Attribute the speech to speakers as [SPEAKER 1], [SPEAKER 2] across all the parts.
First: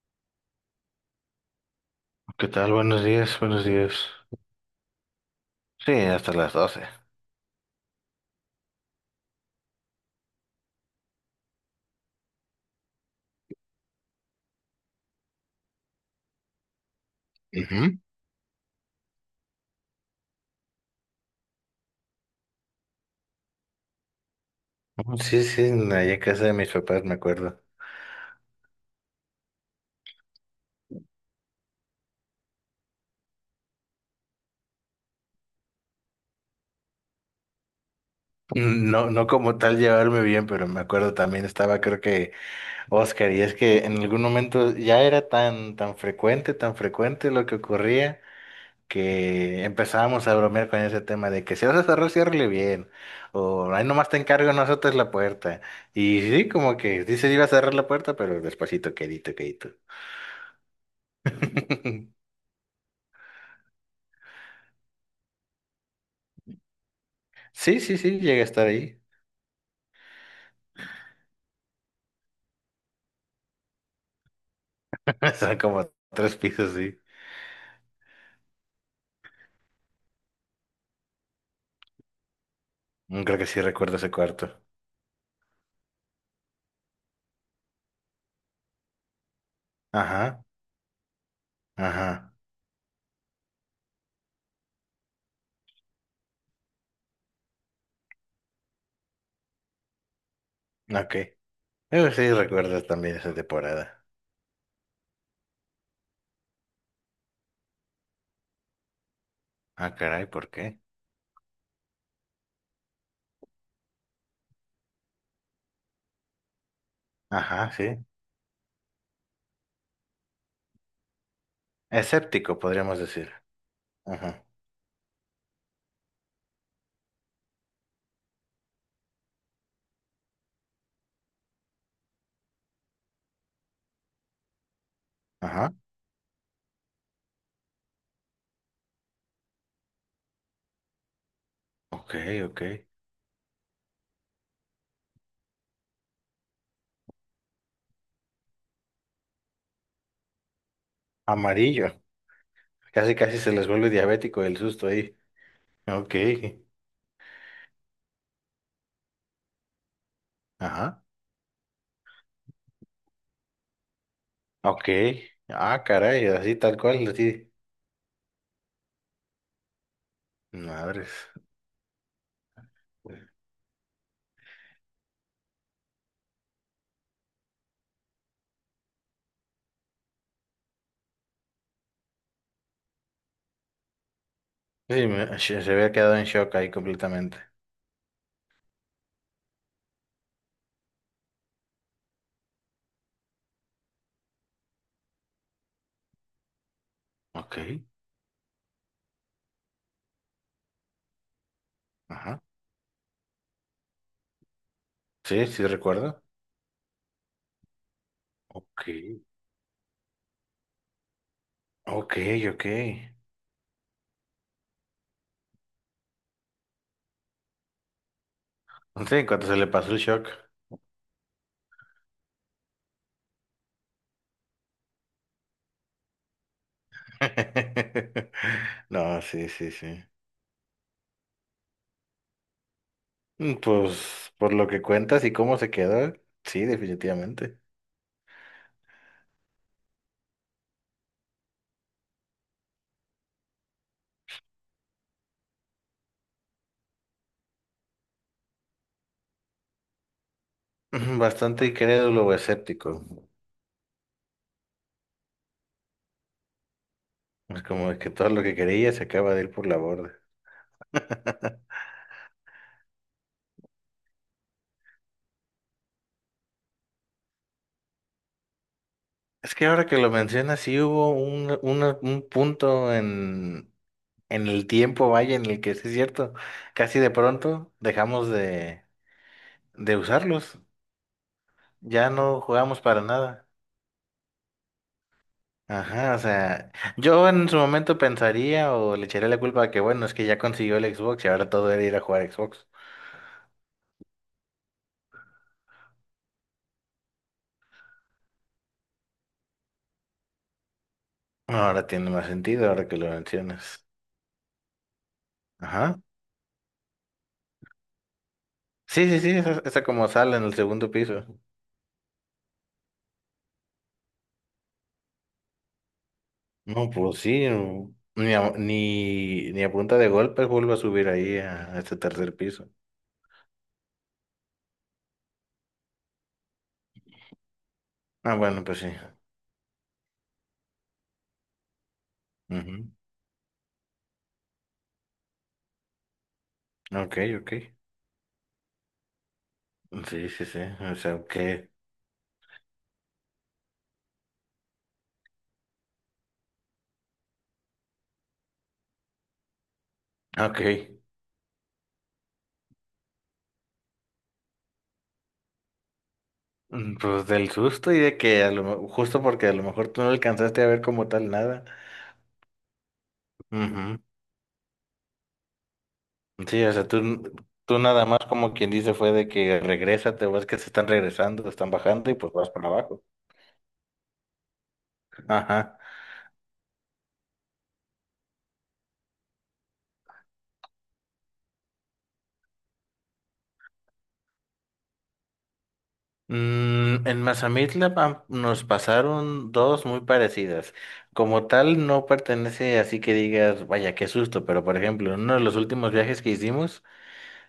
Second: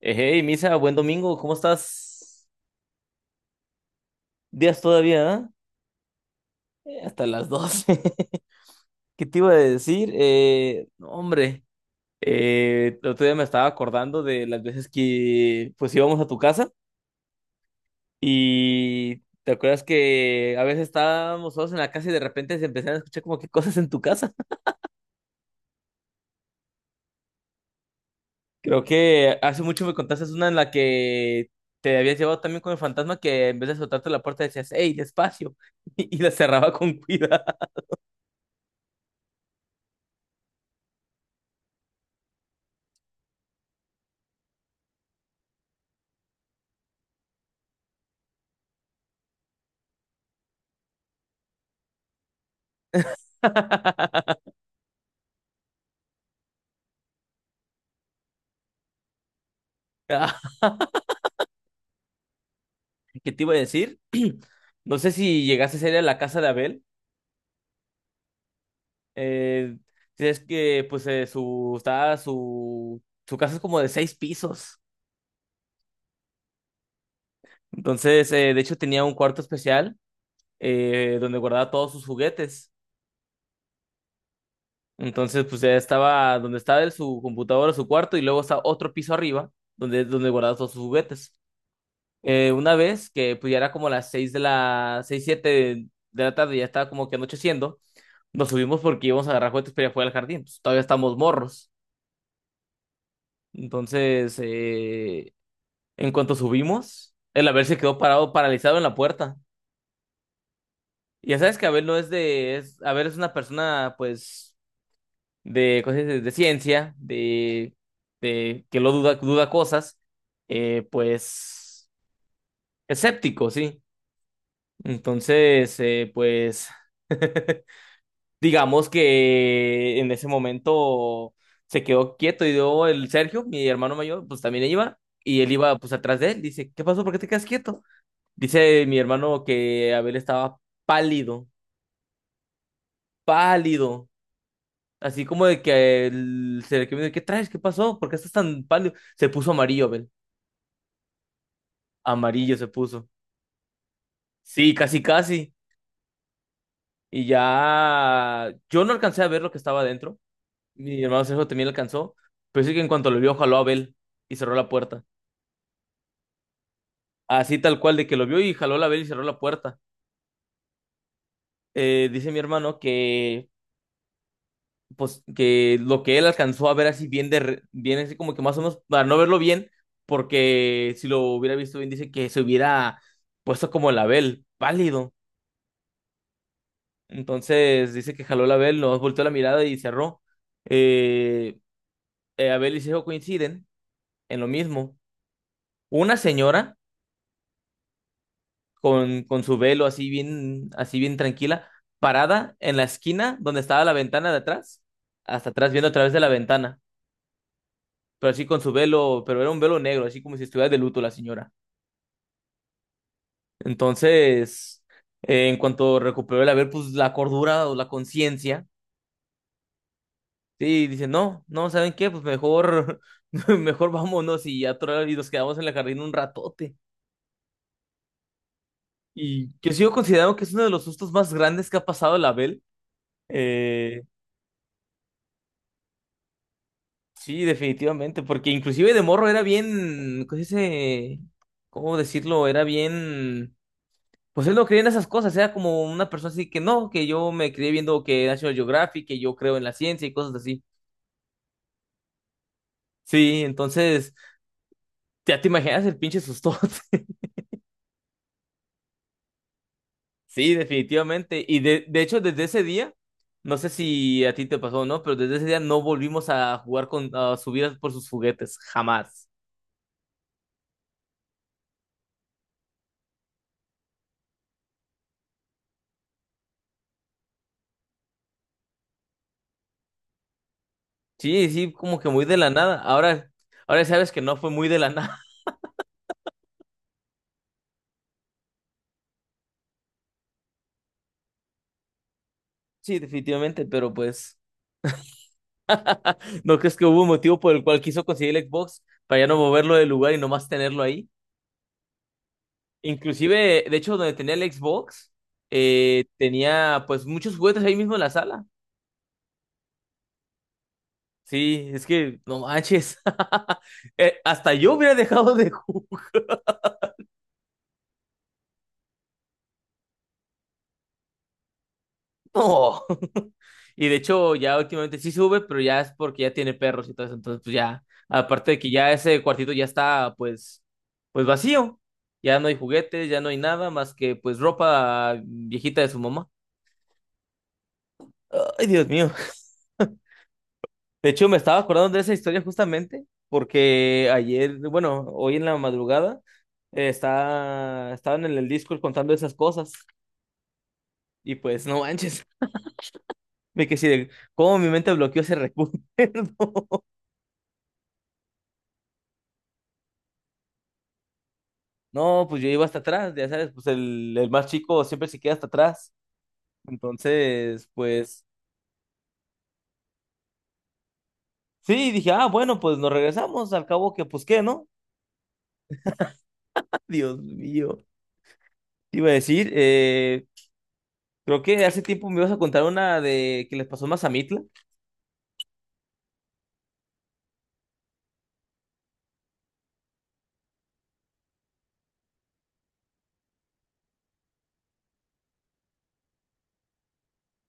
[SPEAKER 1] Hey, Misa, buen domingo, ¿cómo estás?
[SPEAKER 2] ¿Qué tal? Buenos días, buenos días.
[SPEAKER 1] Días todavía, ¿ah?
[SPEAKER 2] Sí, hasta las 12.
[SPEAKER 1] Hasta las 12. ¿Qué te iba a decir? No, hombre, el otro día me estaba acordando de las veces que pues íbamos a tu casa
[SPEAKER 2] Ujú.
[SPEAKER 1] y ¿te acuerdas que a veces estábamos solos en la casa y de repente se empezaron a escuchar como que cosas en tu casa?
[SPEAKER 2] Sí, sí, allá en casa de mis papás me acuerdo.
[SPEAKER 1] Creo que hace mucho me contaste una en la que te habías llevado también con el fantasma que en vez de soltarte la puerta decías, hey, despacio, y la cerraba con cuidado.
[SPEAKER 2] No, no como tal llevarme bien, pero me acuerdo también estaba creo que Oscar y es que en algún momento ya era tan frecuente, tan frecuente lo que ocurría que empezábamos a bromear con ese tema de que si vas a cerrar, ciérrale bien o ahí nomás te encargo, no azotes la puerta. Y sí, como que dice iba a cerrar la puerta, pero despacito, quedito, quedito.
[SPEAKER 1] Ah, ¿qué te iba a decir? No sé si llegaste a ir a la casa de Abel.
[SPEAKER 2] Sí, sí, sí, llegué a estar ahí.
[SPEAKER 1] Eh, si es que, pues, su, está, Su casa es como de seis pisos.
[SPEAKER 2] Son como tres pisos, sí.
[SPEAKER 1] Entonces, de hecho, tenía un cuarto especial donde guardaba todos sus juguetes.
[SPEAKER 2] Creo que sí recuerdo ese cuarto.
[SPEAKER 1] Entonces, pues, ya estaba donde estaba su computadora, su cuarto, y luego está otro piso arriba donde,
[SPEAKER 2] Ajá,
[SPEAKER 1] guardaba todos sus juguetes.
[SPEAKER 2] ajá,
[SPEAKER 1] Una vez que pues, ya era como las 6 6 7 de la tarde, ya estaba como que anocheciendo, nos subimos porque íbamos a agarrar juguetes para ir a jugar al jardín, pues, todavía
[SPEAKER 2] ok.
[SPEAKER 1] estamos morros.
[SPEAKER 2] Sí recuerdo también esa temporada.
[SPEAKER 1] Entonces, en cuanto subimos, el Abel se quedó parado, paralizado en la puerta.
[SPEAKER 2] Ah, caray, ¿por qué?
[SPEAKER 1] Y ya sabes que Abel no es de, es, Abel es una persona pues de cosas de ciencia,
[SPEAKER 2] Ajá, sí.
[SPEAKER 1] de que lo duda, duda cosas, eh, pues
[SPEAKER 2] Escéptico, podríamos decir.
[SPEAKER 1] escéptico, sí.
[SPEAKER 2] Ajá,
[SPEAKER 1] Entonces, pues... digamos que en ese momento se quedó quieto y dio el Sergio, mi hermano mayor, pues también iba y él
[SPEAKER 2] ajá,
[SPEAKER 1] iba pues atrás de él. Dice, ¿qué pasó? ¿Por qué te quedas quieto? Dice mi hermano que Abel estaba pálido,
[SPEAKER 2] ok, ok.
[SPEAKER 1] pálido. Así como de que el Sergio me dijo, ¿qué traes? ¿Qué pasó? ¿Por qué estás tan pálido? Se puso amarillo, Abel.
[SPEAKER 2] Amarillo.
[SPEAKER 1] Amarillo se puso.
[SPEAKER 2] Casi, casi se les vuelve diabético el
[SPEAKER 1] Sí,
[SPEAKER 2] susto
[SPEAKER 1] casi,
[SPEAKER 2] ahí.
[SPEAKER 1] casi.
[SPEAKER 2] Ok,
[SPEAKER 1] Y ya yo no alcancé a ver lo que estaba adentro. Mi
[SPEAKER 2] ajá,
[SPEAKER 1] hermano Sergio también alcanzó. Pero sí que en cuanto lo vio, jaló a Abel y cerró la
[SPEAKER 2] ok.
[SPEAKER 1] puerta.
[SPEAKER 2] Ah, caray, así tal cual, así.
[SPEAKER 1] Así tal cual, de que lo vio y jaló la vela y cerró la puerta.
[SPEAKER 2] Madres.
[SPEAKER 1] Dice mi hermano que, pues, que lo que él alcanzó a ver así bien, bien así como que más o menos, para no verlo bien, porque si lo hubiera visto bien, dice que se hubiera puesto como el Abel,
[SPEAKER 2] Sí,
[SPEAKER 1] pálido.
[SPEAKER 2] se se había quedado en shock ahí completamente.
[SPEAKER 1] Entonces dice que jaló el Abel, nos volteó la mirada y cerró. Eh, Abel y Sejo coinciden en lo mismo. Una señora
[SPEAKER 2] Ok,
[SPEAKER 1] con su velo así bien tranquila,
[SPEAKER 2] ajá.
[SPEAKER 1] parada en la esquina donde estaba la ventana de atrás,
[SPEAKER 2] Sí,
[SPEAKER 1] hasta
[SPEAKER 2] sí
[SPEAKER 1] atrás viendo a través de
[SPEAKER 2] recuerdo.
[SPEAKER 1] la ventana, pero así con su
[SPEAKER 2] Ok,
[SPEAKER 1] velo, pero era un velo negro, así como si estuviera de luto la señora.
[SPEAKER 2] ok, ok.
[SPEAKER 1] Entonces, en cuanto recuperó el haber, pues la cordura o la conciencia,
[SPEAKER 2] Sí, en cuanto se le pasó el shock.
[SPEAKER 1] sí, dice, no, no, ¿saben qué? Pues mejor, mejor vámonos y ya nos quedamos en el jardín un ratote.
[SPEAKER 2] No, sí,
[SPEAKER 1] Y
[SPEAKER 2] sí,
[SPEAKER 1] yo sigo
[SPEAKER 2] sí.
[SPEAKER 1] considerando que es uno de los sustos más grandes que ha pasado la Abel.
[SPEAKER 2] Pues por lo que cuentas y cómo se quedó, sí,
[SPEAKER 1] Sí,
[SPEAKER 2] definitivamente.
[SPEAKER 1] definitivamente, porque inclusive de morro era bien, ¿cómo se dice? ¿Cómo decirlo? Era bien, pues él no creía en esas cosas, era como una persona así que no, que yo me crié viendo que National Geographic, que yo creo en la ciencia y cosas así.
[SPEAKER 2] Ujú. Bastante incrédulo o escéptico.
[SPEAKER 1] Sí, entonces, ya te imaginas el pinche sustote.
[SPEAKER 2] Es como que todo lo que quería se acaba de ir por la borda.
[SPEAKER 1] Sí, definitivamente. De hecho, desde ese día, no sé si a ti te pasó o no, pero desde ese día no volvimos a jugar con, a subir por sus juguetes, jamás.
[SPEAKER 2] Es que ahora que lo mencionas, sí hubo un punto en el tiempo, vaya, en el que sí es cierto, casi de pronto dejamos de usarlos.
[SPEAKER 1] Sí, sí, como que
[SPEAKER 2] Ya
[SPEAKER 1] muy de
[SPEAKER 2] no
[SPEAKER 1] la nada.
[SPEAKER 2] jugamos para
[SPEAKER 1] Ahora,
[SPEAKER 2] nada.
[SPEAKER 1] ahora sabes que no fue muy de la nada.
[SPEAKER 2] Ajá, o sea, yo en su momento pensaría o le echaría la culpa a que, bueno, es que ya consiguió el Xbox y ahora todo era ir a jugar a Xbox.
[SPEAKER 1] Sí, definitivamente, pero pues, ¿no crees que hubo un motivo por el cual quiso conseguir el Xbox para ya no moverlo del lugar y nomás tenerlo ahí?
[SPEAKER 2] Ahora tiene más sentido, ahora que lo
[SPEAKER 1] Inclusive, de
[SPEAKER 2] mencionas.
[SPEAKER 1] hecho, donde tenía el Xbox,
[SPEAKER 2] Ajá.
[SPEAKER 1] tenía pues muchos juguetes ahí mismo en la sala.
[SPEAKER 2] Sí, sí, sí, esa como sala en el segundo piso.
[SPEAKER 1] Sí, es que no manches. Hasta yo hubiera dejado de jugar.
[SPEAKER 2] No, pues sí, no. Ni ni a punta de golpes vuelvo a subir ahí a este tercer piso.
[SPEAKER 1] No. Y de hecho, ya últimamente sí sube, pero ya es porque ya tiene perros y todo eso. Entonces, pues ya,
[SPEAKER 2] Ah,
[SPEAKER 1] aparte de
[SPEAKER 2] bueno,
[SPEAKER 1] que
[SPEAKER 2] pues sí.
[SPEAKER 1] ya ese cuartito ya está, pues, pues vacío. Ya no hay
[SPEAKER 2] Ujú.
[SPEAKER 1] juguetes, ya no hay nada más que, pues, ropa viejita de su mamá.
[SPEAKER 2] Ok, ok.
[SPEAKER 1] Ay, Dios mío.
[SPEAKER 2] Sí, sí, sí. O
[SPEAKER 1] De
[SPEAKER 2] sea,
[SPEAKER 1] hecho, me
[SPEAKER 2] ok.
[SPEAKER 1] estaba acordando de esa historia justamente porque ayer, bueno, hoy en la madrugada, estaban en el Discord contando esas cosas.
[SPEAKER 2] Ok.
[SPEAKER 1] Y pues, no manches. Me quedé así de cómo mi mente bloqueó ese recuerdo.
[SPEAKER 2] Pues del susto y de que justo porque a lo mejor tú no alcanzaste a ver como tal nada.
[SPEAKER 1] No, pues yo iba hasta atrás, ya sabes, pues
[SPEAKER 2] Ujú.
[SPEAKER 1] el más chico siempre se queda hasta atrás.
[SPEAKER 2] Sí, o sea,
[SPEAKER 1] Entonces,
[SPEAKER 2] tú nada más
[SPEAKER 1] pues
[SPEAKER 2] como quien dice fue de que regresa, te ves que se están regresando, están
[SPEAKER 1] sí,
[SPEAKER 2] bajando
[SPEAKER 1] dije,
[SPEAKER 2] y
[SPEAKER 1] ah,
[SPEAKER 2] pues vas
[SPEAKER 1] bueno,
[SPEAKER 2] para
[SPEAKER 1] pues nos
[SPEAKER 2] abajo.
[SPEAKER 1] regresamos, al cabo que, pues qué, ¿no?
[SPEAKER 2] Ajá.
[SPEAKER 1] Dios mío. Te iba a decir, creo que hace tiempo me ibas a contar una de que les pasó más a Mitla.
[SPEAKER 2] En Mazamitla nos pasaron dos muy parecidas. Como tal no pertenece así que digas, vaya, qué susto, pero por ejemplo, en uno de los últimos viajes que hicimos,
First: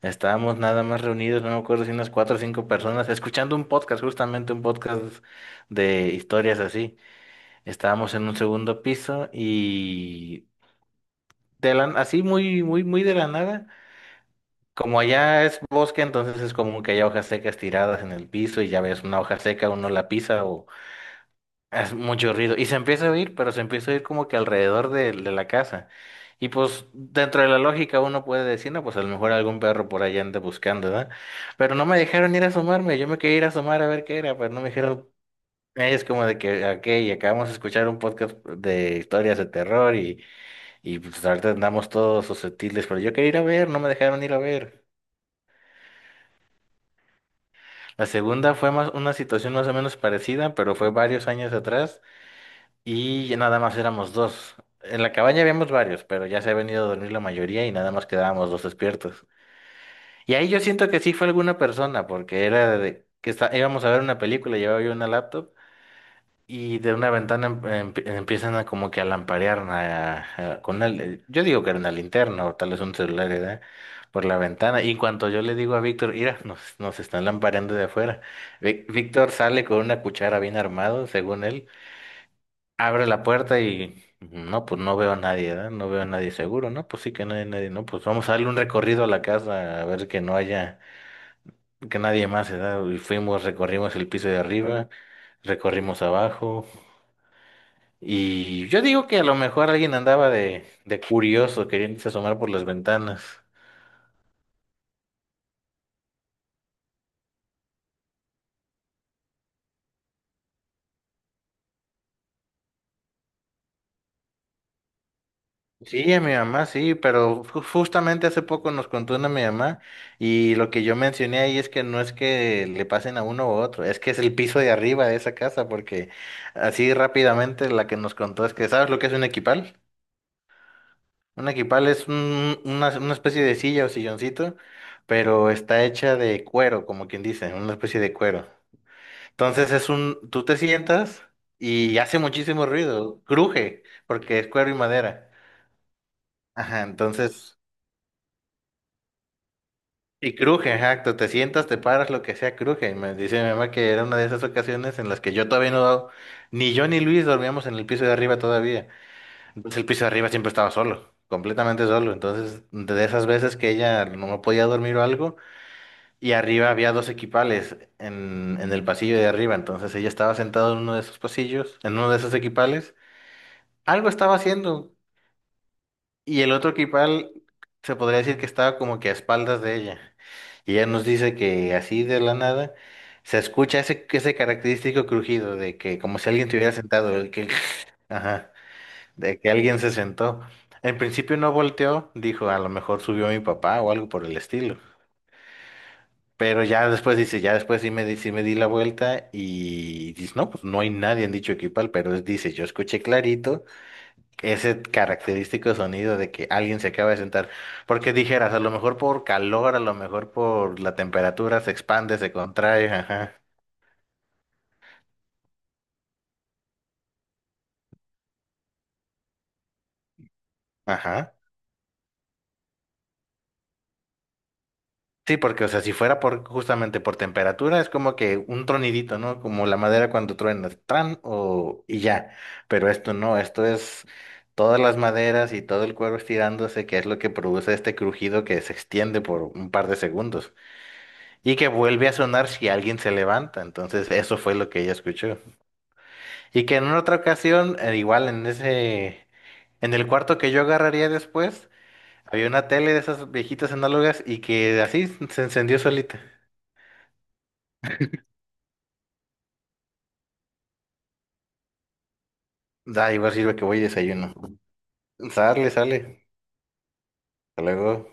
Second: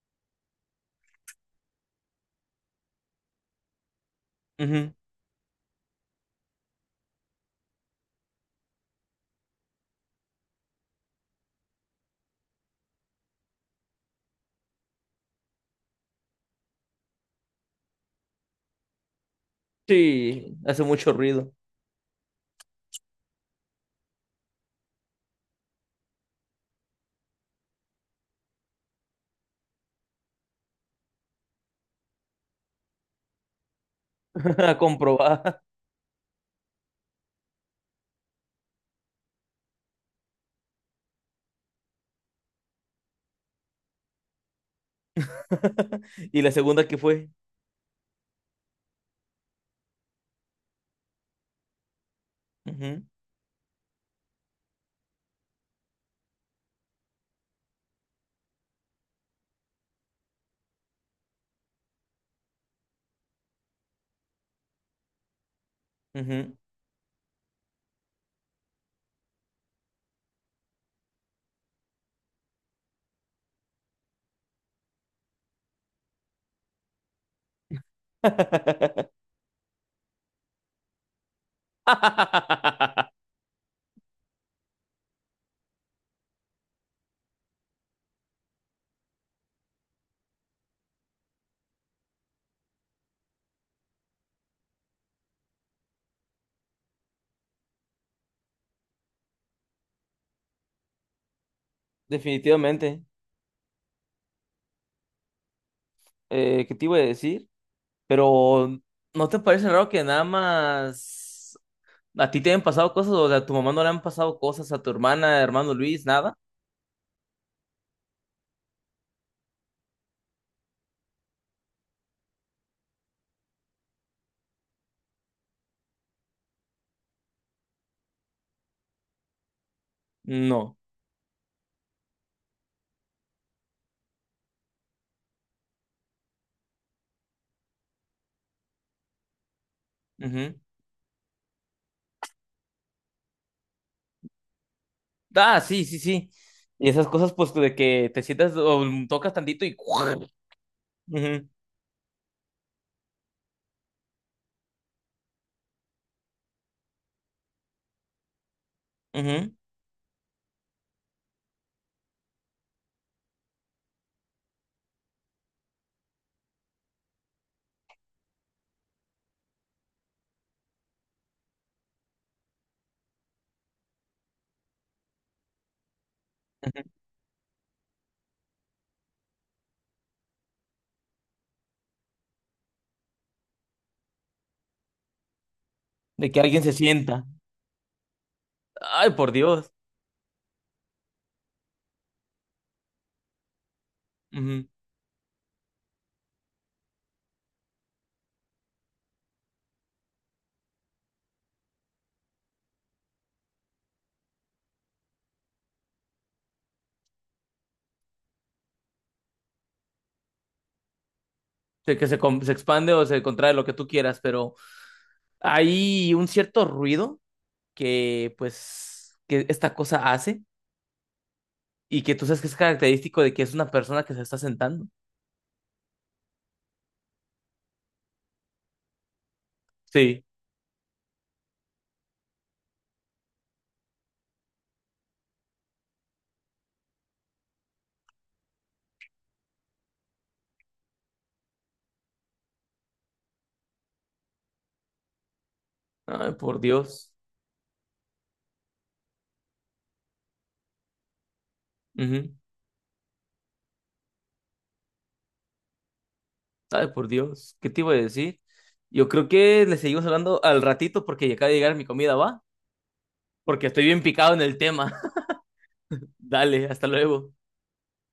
[SPEAKER 2] estábamos nada más reunidos, no me acuerdo si unas cuatro o cinco personas, escuchando un podcast, justamente un podcast de historias así. Estábamos en un segundo piso y así muy, muy, muy de la nada. Como allá es bosque, entonces es común que haya hojas secas tiradas en el piso y ya ves una hoja seca, uno la pisa.
[SPEAKER 1] Sí, hace mucho ruido,
[SPEAKER 2] Es mucho ruido. Y se empieza a oír, pero se empieza a oír como que alrededor de la casa. Y pues dentro de la lógica uno puede decir, no, pues a lo mejor algún perro por allá anda buscando, ¿verdad? Pero no me dejaron ir a asomarme. Yo me quería ir a asomar a ver qué era, pero no me dijeron,
[SPEAKER 1] comprobada.
[SPEAKER 2] es como de que, ok, acabamos de escuchar un podcast de historias de terror y pues ahorita andamos todos susceptibles, pero yo quería ir a ver, no me dejaron ir a ver.
[SPEAKER 1] Y la segunda que fue.
[SPEAKER 2] La segunda fue más una situación más o menos parecida, pero fue varios años atrás.
[SPEAKER 1] Ujú,
[SPEAKER 2] Y ya nada más éramos dos. En la cabaña habíamos varios, pero ya se ha venido a dormir la mayoría y nada más quedábamos dos despiertos. Y ahí yo siento que sí fue alguna persona, porque era de que está, íbamos a ver una película, llevaba yo una laptop
[SPEAKER 1] ujú.
[SPEAKER 2] y de una ventana empiezan a como que a lamparear con una, yo digo que era una linterna o tal vez un celular, ¿verdad? Por la ventana. Y en cuanto yo le digo a Víctor, mira, nos, nos están lampareando de afuera. Víctor sale con una cuchara bien armado, según él. Abro la puerta y no, pues no veo a nadie, ¿verdad? No veo a nadie seguro, ¿no? Pues sí que no hay nadie, ¿no? Pues vamos a darle un recorrido a la casa a ver que no haya, que nadie más, ¿verdad? Y fuimos, recorrimos el piso de arriba, recorrimos abajo y yo digo que a lo mejor alguien andaba de curioso queriendo asomar por las
[SPEAKER 1] Definitivamente.
[SPEAKER 2] ventanas.
[SPEAKER 1] ¿Qué te iba a decir? Pero, ¿no te parece raro que nada más a ti te hayan pasado cosas o a tu mamá no le han pasado cosas, a tu hermana, hermano Luis,
[SPEAKER 2] Sí, a mi
[SPEAKER 1] nada?
[SPEAKER 2] mamá, sí, pero justamente hace poco nos contó una mi mamá y lo que yo mencioné ahí es que no es que le pasen a uno u otro, es que es el piso de arriba de esa casa, porque así rápidamente la que nos contó es que, ¿sabes lo que es un equipal?
[SPEAKER 1] No.
[SPEAKER 2] Un equipal es una, una especie de silla o silloncito, pero está hecha de cuero, como quien dice, una especie de cuero. Entonces es un, tú te
[SPEAKER 1] Ujú.
[SPEAKER 2] sientas y hace muchísimo ruido, cruje, porque es cuero y madera.
[SPEAKER 1] Ah, sí, sí, sí.
[SPEAKER 2] Ajá,
[SPEAKER 1] Y esas cosas, pues,
[SPEAKER 2] entonces
[SPEAKER 1] de que te sientas o tocas tantito y... Ujú,
[SPEAKER 2] y cruje, exacto, te
[SPEAKER 1] ujú,
[SPEAKER 2] sientas, te paras, lo que sea, cruje. Y me dice mi mamá que era una de esas ocasiones en las que yo todavía no, ni yo ni Luis dormíamos en el piso de arriba todavía. Entonces el piso de arriba siempre estaba solo, completamente solo. Entonces, de esas veces que ella no podía dormir o algo, y arriba había dos equipales en el pasillo de arriba. Entonces ella estaba sentada en uno de esos pasillos, en uno de esos equipales. Algo estaba haciendo, y el otro
[SPEAKER 1] ujú.
[SPEAKER 2] equipal se podría decir que estaba como que a espaldas de ella. Y ella nos dice que así de la nada se escucha ese, ese característico crujido de que como
[SPEAKER 1] De
[SPEAKER 2] si
[SPEAKER 1] que
[SPEAKER 2] alguien te
[SPEAKER 1] alguien se
[SPEAKER 2] hubiera sentado,
[SPEAKER 1] sienta.
[SPEAKER 2] el que, ajá,
[SPEAKER 1] Ay, por
[SPEAKER 2] de que
[SPEAKER 1] Dios.
[SPEAKER 2] alguien se sentó. En principio no volteó, dijo, a lo mejor subió mi papá o algo por el
[SPEAKER 1] Ujú.
[SPEAKER 2] estilo. Pero ya después dice, ya después sí me di la vuelta y dice, no, pues no hay nadie en dicho equipal, pero dice, yo escuché clarito ese característico sonido de que alguien se acaba de sentar. Porque dijeras, a lo mejor por calor, a lo mejor por la temperatura se
[SPEAKER 1] De que se,
[SPEAKER 2] expande, se
[SPEAKER 1] com- Se
[SPEAKER 2] contrae,
[SPEAKER 1] expande o se
[SPEAKER 2] ajá,
[SPEAKER 1] contrae lo que tú quieras, pero hay un cierto ruido que, pues, que esta cosa hace,
[SPEAKER 2] ajá.
[SPEAKER 1] y que tú sabes que es característico de que es una persona que se está sentando.
[SPEAKER 2] Sí, porque, o sea, si fuera por justamente por temperatura, es como que un tronidito, ¿no? Como la madera
[SPEAKER 1] Sí.
[SPEAKER 2] cuando truena, tran o y ya. Pero esto no, esto es todas las maderas y todo el cuero estirándose, que es lo que produce este crujido que se extiende por un par de segundos y que vuelve a sonar si alguien se levanta. Entonces, eso fue lo que ella escuchó.
[SPEAKER 1] Ay, por
[SPEAKER 2] Y que en una
[SPEAKER 1] Dios.
[SPEAKER 2] otra ocasión, igual en ese, en el cuarto que yo agarraría después,
[SPEAKER 1] Ujú.
[SPEAKER 2] había una tele de esas viejitas análogas y que así se encendió solita.
[SPEAKER 1] Ay, por Dios. ¿Qué te iba a decir? Yo creo que le seguimos hablando al ratito porque ya acaba de llegar mi comida, ¿va?
[SPEAKER 2] Da, igual sirve que
[SPEAKER 1] Porque
[SPEAKER 2] voy y
[SPEAKER 1] estoy bien picado
[SPEAKER 2] desayuno.
[SPEAKER 1] en el tema.
[SPEAKER 2] Sale, sale.
[SPEAKER 1] Dale, hasta luego.
[SPEAKER 2] Hasta luego.